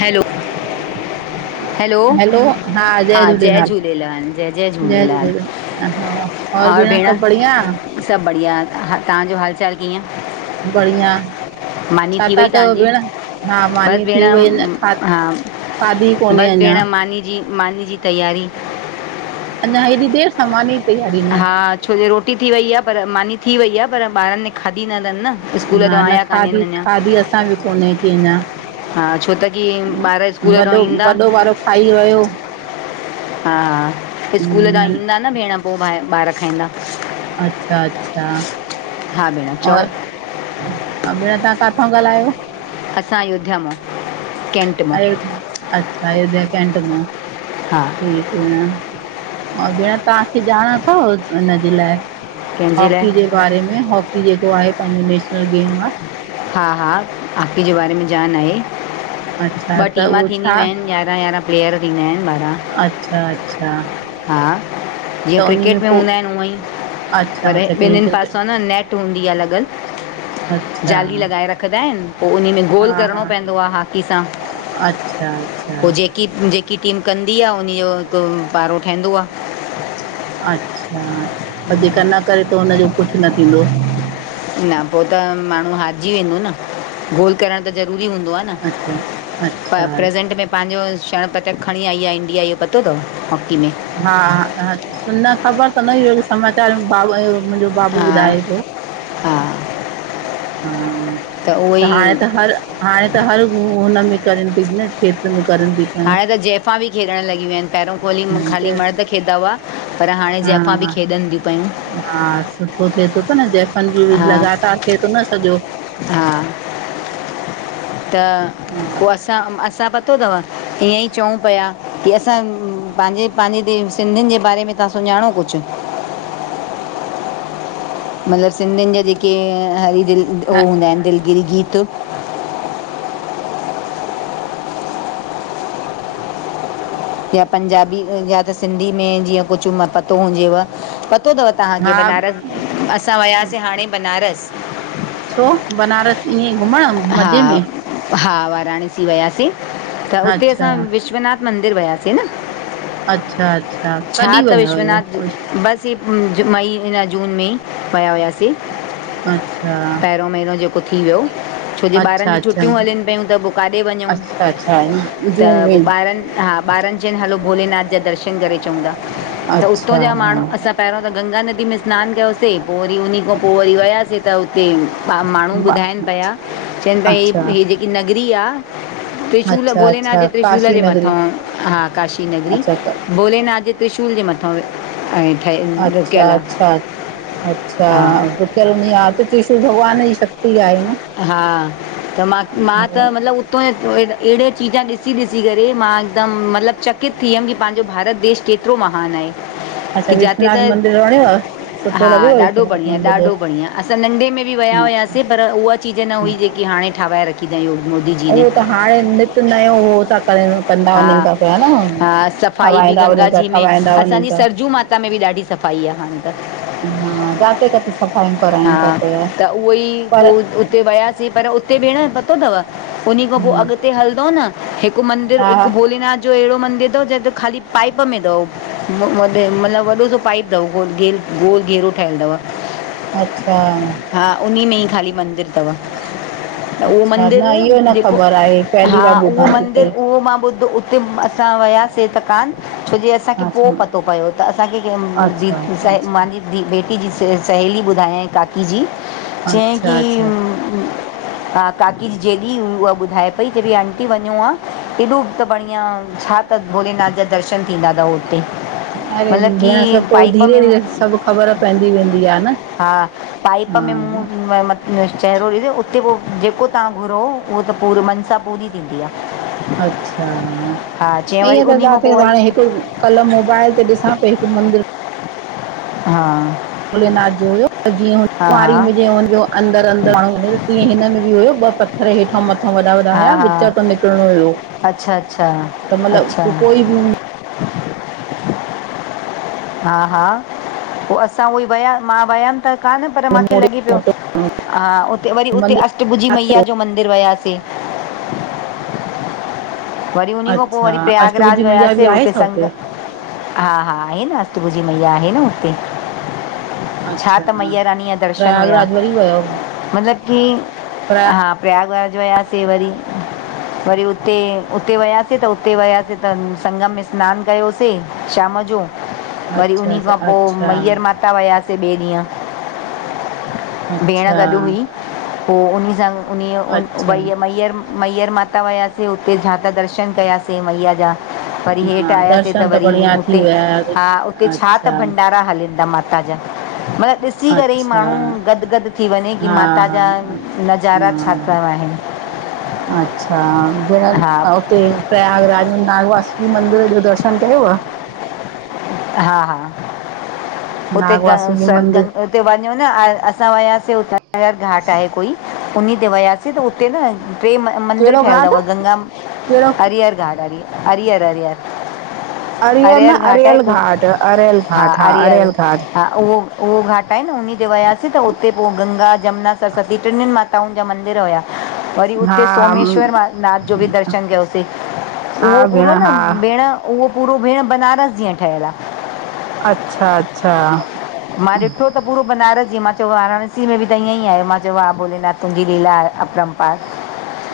Hello - - hello हा, जय झूलेलाल, जय झूलेलाल हा और भेण सभु बढ़या सभु बढ़िया हा तहांजो हालचाल? कीअं, बढ़िया मानी छा थी था वई कयो तव्हांजी, भेण हा बस मानी भेण थी वई अञा खा हा, खाधी कोन्हे बस अञा भेण मानी जी, मानी जी तेयारी अञा हेॾी देर सामान जी तयारी न हा छो जे रोटी थी वई आ पर मानी थी वई आ, पर ॿारन ने खाधी नथन न - - हा न खाधी, खाधी असां बि कोन्हे खाधी की अञा - - हा छो त की ॿार स्कूल ता वॾो ईन्दा वॾो वारो खाई वयो। हा स्कूल ता न- ईंन्दा न भेण पोइ बा ॿार खाईंदा अच्छा, अच्छा हा भेण चओ और ऐं भेण तवा काथां ॻाल्हायो - - असां अयोध्या मो कैंटी - - अयोध अच्छा अयोध्या कैट मो - - हां ठीक आ, ओर भेण तव्हांखे ॼाण अथव हुनजे लाइ कंहिंजे लाइ हॉकी जे बारे में, हॉकी जेको आहे पंहिंजो नेशनल गेम आ हा हा हाकी जे बारे में ॼाण आहे। अच्छा ॿ त टीमा उहो थींदियूं छा आहिन यारहं यारहं प्लेयर थींदा आहिन ॿाराहं अच्छा, अच्छा हा त जीअं उन क्रिकेट में पोइ हूंदा आहिन उअं ई अच्छा पर अच्छा कीअं ॿिननिन पासा आ क्रिकेट न नेट हूंदी आ लॻल अच्छा जाली लॻाए रखंदा आहिन, पोइ उन में गोल हा करिणो हा पवंदो आ हाकी सां - - अच्छा अच्छा। की जेकी टीम कंदी आ उन जो हिकु पारो ठहींदो आ। अच्छा, पर जेका न करे त हुनजो कुझ न थींदो। न पोइ त माण्हू हारिजी वेंदो न, गोल करणु त ज़रूरी हूंदो आ अच्छा अच्छा न प्रेसेंट में पंहिंजो स्वरण पत खणी आई आ इंडिया इहो पतो थव? हा, न ख़बर त न ई समाचार भाउ [unintelligible] मुंहिंजो - - हा हा हा, उहो त ई हाणे त हर हाणे त हर हु हुनमें करन थी न खेथर में करन थी पयूं हाणे त जैहफ़ां बि खेॾणु लॻियू आहिन पहिरियों [unintelligible] ज ख़ाली मर्द खेॾदा हुयां पर हाणे हा जेंफ़ा बि खेॾन थी पयूं - - हा सुठो थिए थो पयो न जैफन बि हा लातार थिए थो न सॼो - - हा, त पोइ असां असां प तो थव ईअं ई चऊं पिया कि असां पंहिंजे, पंहिंजे सिंधियुन जे बारे में - - त सुञाणु कुझ मतलबु सिंधियुन जा जेके हरी दिलि उ हा हूंदा आहिन दिलगिरी गीत या पंजाबी या त सिंधी में जीअं कुझु मत पतो हुजेव पतो तव तव्हांखे हा बनारस असां वयासीं हाणे बनारस - छो बनारस ईअं ई घुमण - हा मज़े में हा वाराणसी वियासीं - - त उते अच्छा असां विश्वनाथ मंदिर वयासीं - - अच्छा अच्छा छा कॾहिं त विया हुयव विश्वनाथ - - बस ह मई ना जून में विया हुआसीं - - अच्छा - - पहिरियों महीनो जेको थी वयो - - छो जे ॿारन अच्छा जी अच्छा छुटियूं हलन पयूं त पोइ काथे वञू अच्छा अच्छा त जून पोइ में ॿारन - - हा ॿारन जनि हलो भोलेनाथ जा दर्शन करे अचऊ था त उतां अच्छा जा माण्हू असां - - पहिरियों त गंगा नदी में सनान कयोसीं पोइ वरी उन खां पोइ वरी वियासीं त हुते - - पा माण्हू ॿुधाइन पिया चवन पिया अच्छा हीअ इहा जेकी नगरी आ - - त्रिशूल अच्छा भोलेनाथ अच्छा जे त्रिशूल काशी जे नगरी मथां - - हा काशी नगरी अच्छा भोलेनाथ जे त्रिशूल जे मथां ऐं ठहे - - अचछा अच्छा अच्छा हा - - करण आहे त त्रीशुर भॻवान जी शक्त आहे न - - हा त मां मां त मतलब - - उत अहिड़े चीज ॾिसी ॾिसी करे मां हिकदमि मतिलब चकित थी वियम की पंहिंजो भारत देश केत - - केड़ो महान आहे! अच्छा की जिते विश्वनाथ त मंदिर वणेव? सुठो हा लॻेव ॾाढो विश्वनाथ बढ़िया मंदिर जो? ॾाढो बढ़िया असां नंढे में बि विया हुयासीं - - अच्छा, पर उहा चीज न हुई अच्छा। जेकी हाणे ठाराहे रखी अथंइ मोदी जी ने उहो - त - हाणे नृत्य नयो हो त - - कंदा हा वञनि था पिया न हा सफ़ाई ठहाईंदा वञनि त ठहाईंदा वञनि त - - हुतां में बि ॾाढी सफ़ाई आहे हाणे त - - हा जाते काथे सभ - - हा त उहोई पर पोइ उते वियासीं पर उते भेण पतो अथव - - उणी खां पोइ अॻते हलंदो न हिकु मंदीर हा, हा, हिकु भोलेनाथ - - अहिड़ो मंदिर अथव जे को खाली पाईप में अथव मतलब वॾो सो पाईप - - अथ गोल घेर गोल घेरो ठहियल अथव - - अच्छा - - उन में ई खाली मंदिर - - [unintelligible] त उहो न मंदरु इहो न जेको ख़बर आहे पहली हा बार उहो ॿुधां थी मंदरु पई। उहो मां ॿुधो हुते असां वियासीं त कान छोजी असां असांखे पोइ अच्छा, पतो पियो त असांखे दी अच्छा, अच्छा, स अच्छा। मुंहिंजी दी बेटी जी स सहेली ॿुधायां काकी जी चयाईं की अच्छा अच्छा हा काकी जॾी उहा ॿुधाए पई चए भई आंटी वञो आहे एॾो त बढ़िया छा त भोलेनाथ जा दर्शन थींदा अथव! हुते अड़े मतिलबु की भेण सभ पोइ पाइप धीरे में धीरे सभु ख़बर पवंदी वेंदी आहे न! हा पाइप में मूं हा चहहिरोरी उते पोइ जेको तव्हां घुरो उहो त पूरो मन सां पूरी थींदी आहे! अच्छा हा चयईं वरी ईअं त उन खां जाते पोइ हाणे वरी हिकु कल मोबाइल ते ॾिसा पई हिकु मंदिर! हा! भोलेनाथ जो हुयो त जीअं हुन हा कुआारी में हा जीअं हुनजो अंदरि अंदरि माण्हू वञे तीअं हिन मेंें बि हुयो ॿ पथर हेठ मथ वॾा वॾा हा हुया विच ता हा निकिरणो हुयो अच्छा अच्छा त अच्छा मतिलब कोई बि ह हा -हा, पो असां उहोई वया मां वयमि त कान पर माखे मोटो लॻे पियो मोटो हा उते वरी उते मंदरु अष्टभुजी मैया किथे जो मंदिरु वयासें। वरी उन्ही खां पो अच्छा वरी प्रयागराज अष्टभुजी मैया बि वयासें आहे उते छा संग हुते हा -हा आहे न अस्टभुजी मैया आहे न हुते। छा अच्छा त मैयारानी जा दर्शन हुया। प्रयागराज वरी वियो मतिलबु की, प्रया हा प्रयाग वयासें वरी, वरी उते उते वयासें त उते वयासें त संगम में स्नानु कयोसें शाम जो। वरी अच्छा, उन्ही खां अच्छा, पो अच्छा, मैहर माता वयासे ॿिए ॾींहं। भेण गॾु अच्छा, हुई पो उन्ही सां उन उ अच्छा, वई मैहर मैहर माता वयासे, उते झा त दर्शन कयासें मैया जा। वरी हेठि न आयासें त दर्शन वरी बढ़िया थी हुते विया वरी। हा उते छा त अच्छा, भंडारा हलिन्दा माता ता जा मतिलबु ॾिसी करे ई अच्छा, माण्हूं। गदगद थी वंञे की हा, माता हा, जा नज़ारा छा त न आहिनि। अच्छा भेण हा उते पयागराज में नागवासी मंदिर जो दर्शन कयुव? हा हा, उते ग नागवासुकी स मंदिर, गंग उते वंञों न असां वयासे उता जा घाट आहे कोई उन्ही ते वयासे त उते न ट्रे मं मंदिर कहिड़ो ठहियल घाट, थव गंगा कहिड़ो हरियर घाट हरी हरियर हरियर अरियल न अरियल घाट अरल घाट हा अरल घाट हा उहो -उहो घाट आहे न उन्ही ते वयासीं त उते पो गंगा, जमुना, सरस्वती टिनिनि माता ताउन जा मंदिर हुया। वरी हा, उते हा, सोमेश्वर म, नाथ जो बि दर्शन कयोसें हा, उहो भेण पूरो न हा, भेण उहो पूरो भेंण बनारस जीअं ठहियलु आ। अच्छा -अच्छा। मां ॾिठो त पूरो बनारस जींअ, मां चयो वाराणसी में बि त ईअं ई आहे, मां चयो वाह भोलेनाथ तुंहिंजी लीला अपरम पार।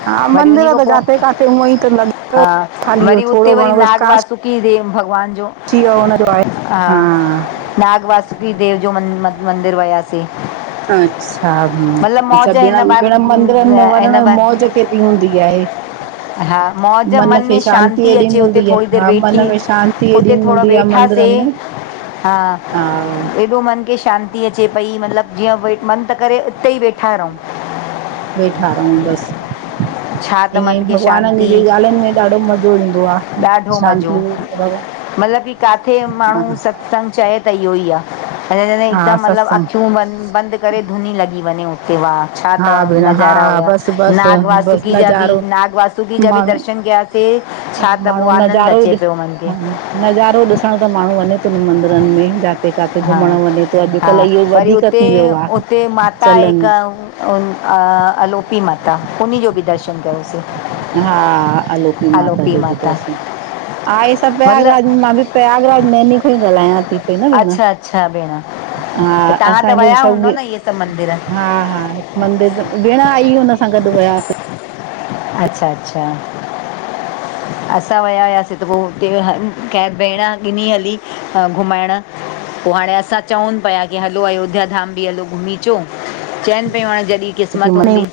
हा वरी मंदिर उन्ही खों त पो, जाते काथे हूअं ई त लॻे पियो हा ख़ाली वरी उते थोरो वरी नाग वासुक की देव भॻवान जो की हो हुनजो आहे। हा नाग वासुकी देव जो मं मंदिर वयासें। अच्छा हम्म अच्छा भेण बार भेण मंदरनि में हिन वंञंण बार मौज केॾी हूंदी आहे। हा मौज मन खे में शांती एॾी अचे उते मिलंदी थोरी आहे देरि हा मन वेठी में शांती एॾी उते थोरो मिलंदी आ मन अर वेठासीं में [unintelligible] हा। हा। एॾो मन खे शांती अचे पई, मतिलबु जीअं मनु त करे उते ई वेठा रहूं। वेठा रहूं बसि छा त ईंयंई, मन खे भॻवाननि जी शांती बि ॻाल्हियुनि में ॾाढो मज़ो ईंदो आ। ॾाढो मज़ो, मतलब की काथे माण्हूं हा सत संग चए त इह्योई आ। असां चवंदा हियंउं हा हिकदमि मतलबु सत्संग अखियूं बंदि -बंदि करे धुनी लॻी वंञें उते वाह। छा हा त भेण हा नज़ारा हुया, बसि बसि नाग बसि वासुकी जा बि, नज़ारो नाग वासुकी जा बि माण्हू दर्शन कयासें। त पो माण्हू आनंदु नज़ारो अचे ॾिस पियो मन खे। हा नज़ारो ॾिसण त माण्हूं वंञें तो न मंदिरनि में, जा किते किथे हा घुमण वञे थो, हा अॼुकल्ह इहो वरी वधीक उते थी वियो आहे चलन। आलोपी माता उन जो बि दर्शन कयोसीं। हा, आलोकी माता अलोपी जो बि माता दर्शन थ। ह इ सभु मतिलबु पग मां बि [unintelligible] प्रयागरास नैनी खों ई ॻाल्हायां थी। पई न भेण अच्छा, अच्छा भेण। त हा, तव्हां त असांजो विया सभ, हूंदव न इहे सभु मंदर हा हा [unintelligible] मंदिर, भेण आई हुन सां गॾु वियासीं। अच्छा, अच्छा! असां विया हुआसीं, त पोइ हुते कै भेण ॾिनी हली घुमाइण। पोइ हाणे, असां चऊं पिया की हलो, अयोध्या धाम बि हलो घुमी अचो, चवनि पियूं हाणे जॾहिं, छोकी क़िस्मत मने हूंदी।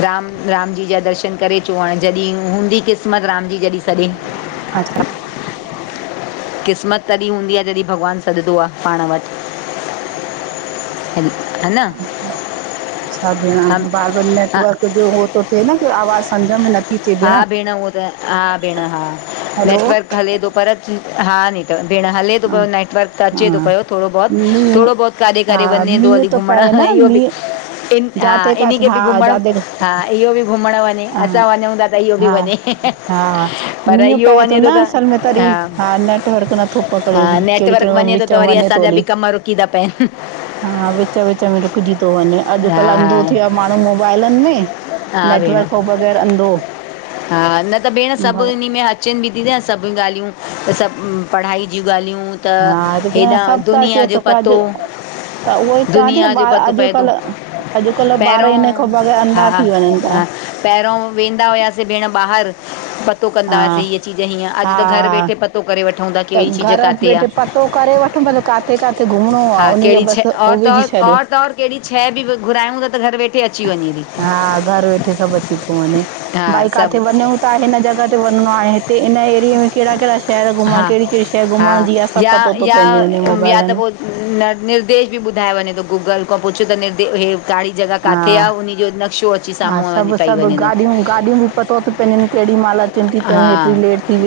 राम, राम जी जा दर्शनु करे अचो। हाणे जॾहिं हूंदी क़िस्मत राम जी जॾहिं सदे। अच्छा। क़िस्मत तॾहिं हूंदी आहे। जॾहिं भॻवानु सॾंदो आहे। पाण वटि। अ न। अच्छा भेण, हम बार बार हा नेटवर्क जो उहो थो थिए न। आवाज़ सम्झ में नथ, हा भेण, हूहा त, हा भेण हा हैलो नेटवर्क हले थो पर हा ने। भेण हले थो हा पियो नेटवर्क, त हा अचे थो पियो थोरो बहुत मींहुं थोरो बहत काॾे काडे हा वञे थो मींहुं हली। घुमण पए न इहो बि, मींहुं इन हा, जाते इन्ही काथे खे हा बि घुमण जाते हा, इहो बि घुमणु वञे हा असां वञूं था। त इहो बि हा वञे हा, पर मीहूं इहो पए थो वञे न त असल में तरी हा नेटवर्कनट नथो पकड़े, हा कहिड़ी नेटवर्क कहिड़ी वञे थो विच त में वरी वञे तो असांजा हली। बि कम रुकी था पइनि [unintelligible] हा, विच विच में रुकिजी थो वञे। हा अॼुकल्ह हा अंधो थियो आहे माण्हू मोबाइलनि में। हा भेण, नेटवर्क खां बग़ैर अंधो हा, न त भेण सभ भ इन में बि थी न सभु ॻाल्हियूं, त सभु पढ़ाई जूं ॻाल्हियूं। त, हा भेण हेॾा सभु त दुनिया अचे जो थो पर पतो। अॼु त उहोई चवां थी न, दुनिया जो ॿार पतो पए थो अॼुकल्ह अॼुकल्ह ॿार पहिरों इन खां बग़ैर अंधा थी वञनि था। पहिरियों, वेंदा हुआसीं भेण ॿाहिरि। पतो कंद हा हुआसी। हीअ चीज़ हीअं। हा अॼु त घरु हा वेठे पतो करे वठूं था। कहिड़ी चीज घर काथे आ। वेठे पतो त करे वठो, भले किते किथे घुमिणो आहे। हा उनजो कहिड़ी शइ बसि और पोइ त विझी और छॾियो। और त और कहिड़ी शइ बि घुरायूं था, त घरु वेठे अची वञे थी। हा घर वेठे सभु अची थो वञे। हा भई काथे सभु वञूं त हिन जॻह ते वञिणो आहे, हिते हिन ऐरिऐ में कहिड़ा कहिड़ा शहर घुमणु, हा कहिड़ी कहिड़ी शइ हा घुमण जी आहे। सभु पतो थो पंहिंजे वञे मोबाइलनि में। निनिर्देश बि ॿुधाए वञे थो। गूगल खां पुछो त निर्देश हे। त जॻह काथे आ, हा। उन जो नक्शो अची हा साम्हूं वञी सभु थई सभु वञे थो। गाॾियूं गाॾियूं बि पतो थीयूं पवन, केडि महल हा,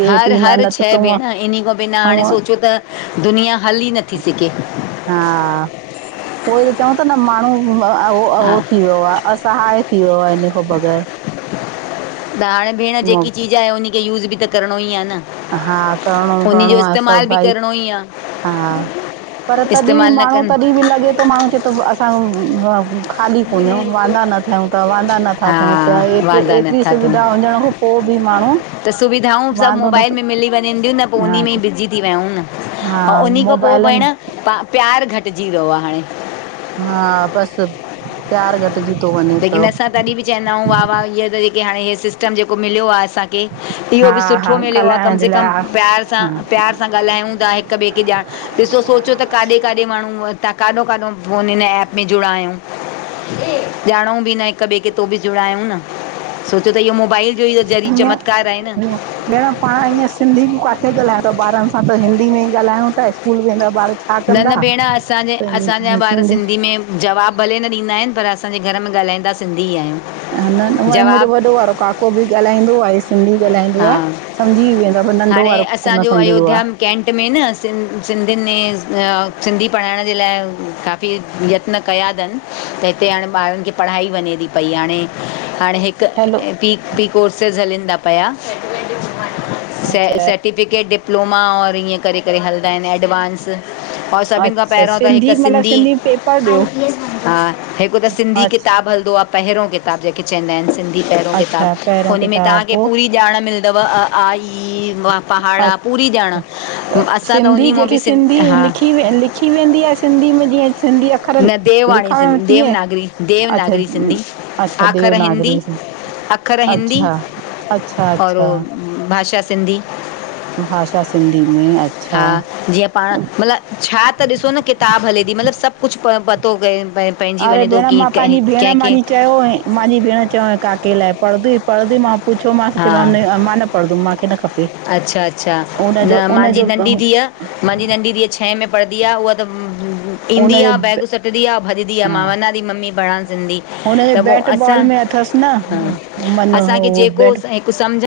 हर हर न त त शह हूअं भेण, इन खां बिना हाणे हूअं सोचियो त दुनिया हली नथी सघे। हा, उई त चवां ती त न माण्हू हा उह थी वियो आहे, असहाय थी वियो आहे इन ख बग़ैर त हाणे भेण जेकी चीज आहे, उनखे यूज़ बि त करिणो ई आहे न। हा करिणो उनजो करिणो आहे इस्तेमाल सभु बि भाई करिणो ई आ हा, पर तॾहिं न माण्हू कनि तॾहिं बि लॻे तो माण्हू चए थो असां हूं हूं ख़ाली कोनयउं वांदा न थियूं त वांदा नथा हा थियूं पिया एतरी वांदा एतिरी नथा सुविधा थियनि हुजण खों पो बि माण्हू त सुविधाऊं सभु वांदो मोबाइल नथो में मिली वञेदियूं न पो उन्ही हा में ई बिज़ी थी वियाउं न। हा अंऊँ उन्ही खों पोइ मोबाइलनि भेण पा प्यारु घटिजी वियो आ हाणे। हा बस प्यार घट जी थो वञे। लेकिन पियो असां तॾहिं बि चइंदा आहियूं वाह-वाह इहो जेके हाणे हे सिस्टम जेको मिलियो आ असांखे इहो हा बि हा सुठो मिलियो आ कम ॻाल्हाइण जे से लाइ कम हा प्यार सां, हा प्यार सां सां ॻाल्हायूं था हिक ॿिए खे ॼाण ॾिसो सोचो त काडे-काडे माण्हू हितां काॾों-काॾों फोन हिन एप में जुड़ा आहियूं। ॼाणऊँ बि न हिक ॿिए खे तो बि जुड़ायूं न सोचो त इहो मोबाइल जो ई ज़रिए चमत्कार आहे न हींय-हींय भेण पाण ईअं सिंधी बि काथे ॻाल्हायूं था ॿारनि सां त हिंदी में ई ॻाल्हायूं था स्कूल वेंदा ॿार छा न, न कंदा भेण असांजे त इन असांजा करे ॿार सिंधी में जवाबु भले न ॾींदा आहिनि पर असांजे घर में ॻाल्हाईंदा सिंधी ई आहियूं। ह न, न मुंहिंजो जवाब वॾो वारो काको बि ॻाल्हाईंदो आहे सिंधी ॻाल्हाईंदो हा आ समझी वेंदो आ पर नंढो हाणे वारो कोन असांजो समझंदो आ। अयोध्या कैंट में न सिं सिंधियुनि में अ सिंधी पढ़ाइण जे लाइ काफ़ी ते यतन कया तन, त हिते हाणे बारन खे पड़ाई वञे थी पयी हाणे हाणे हिक हैलो पी पी कोर्सेस हलींदा पिया। से अच्छा सर्टिफिकेट डिप्लोमा और ईअं करे करे हलंदा आहिनि एडवांस और सभिनि खां अच्छा पहिरियों त हिकु मतिलबु सिंधी पेपर ॾियो हा हिकु त सिंधी अच्छा किताबु हलदो आ पहिरियों किताबु जेके चईंदा आहिनि सिं धी पहिरियों अच्छा किताबु पहिरियों हुन में किताब तव्हांखे पोइ पूरी ॼाण मिलदव अ आ इ ई अ पहाडा पूरी जाण, असां त उन्ही मों बि सिंध हा खी वेंदी आ सिंधी में जीअं सिंधी अख न देववाणी सिं देवनागरी, अच्छा देवनागरी सिंधी अच्छा आख़र देवनागरी हिंदी अखर हिंदी अच्छा अच्छा और ओ अच्छा भाषा सिंधी। भाषा सिंधी में अच हा जीअं पाण मतलबु छा त ॾिसो न किताबु हले थी मतलबु सभु कुझु प पतो कयुम- अरे भेण मां पंहिंजी भेण मांहिंजी चयो हईं मांहजी भेण चयों हं काके लाइ पढ़दुई? पढ़दुई मां पुछियोमासि हा चयो न मां न पढ़दुमि माखे न खपे अच्छा, अच्छा हुनजो न माहजी हुनजो नंढी धीअ माहजी नंढी धीअ छहें में पढ़दी आ उहा त ईंदी हुनजो आ, बैग सटदी आ, भॼदी आ, मां वञा थी मम्मी पड़ण सिंधी। हुनजो त पोइ बैट असां बॉल में अथसि न मन हू बैट बॉल ऐं हिकु समझ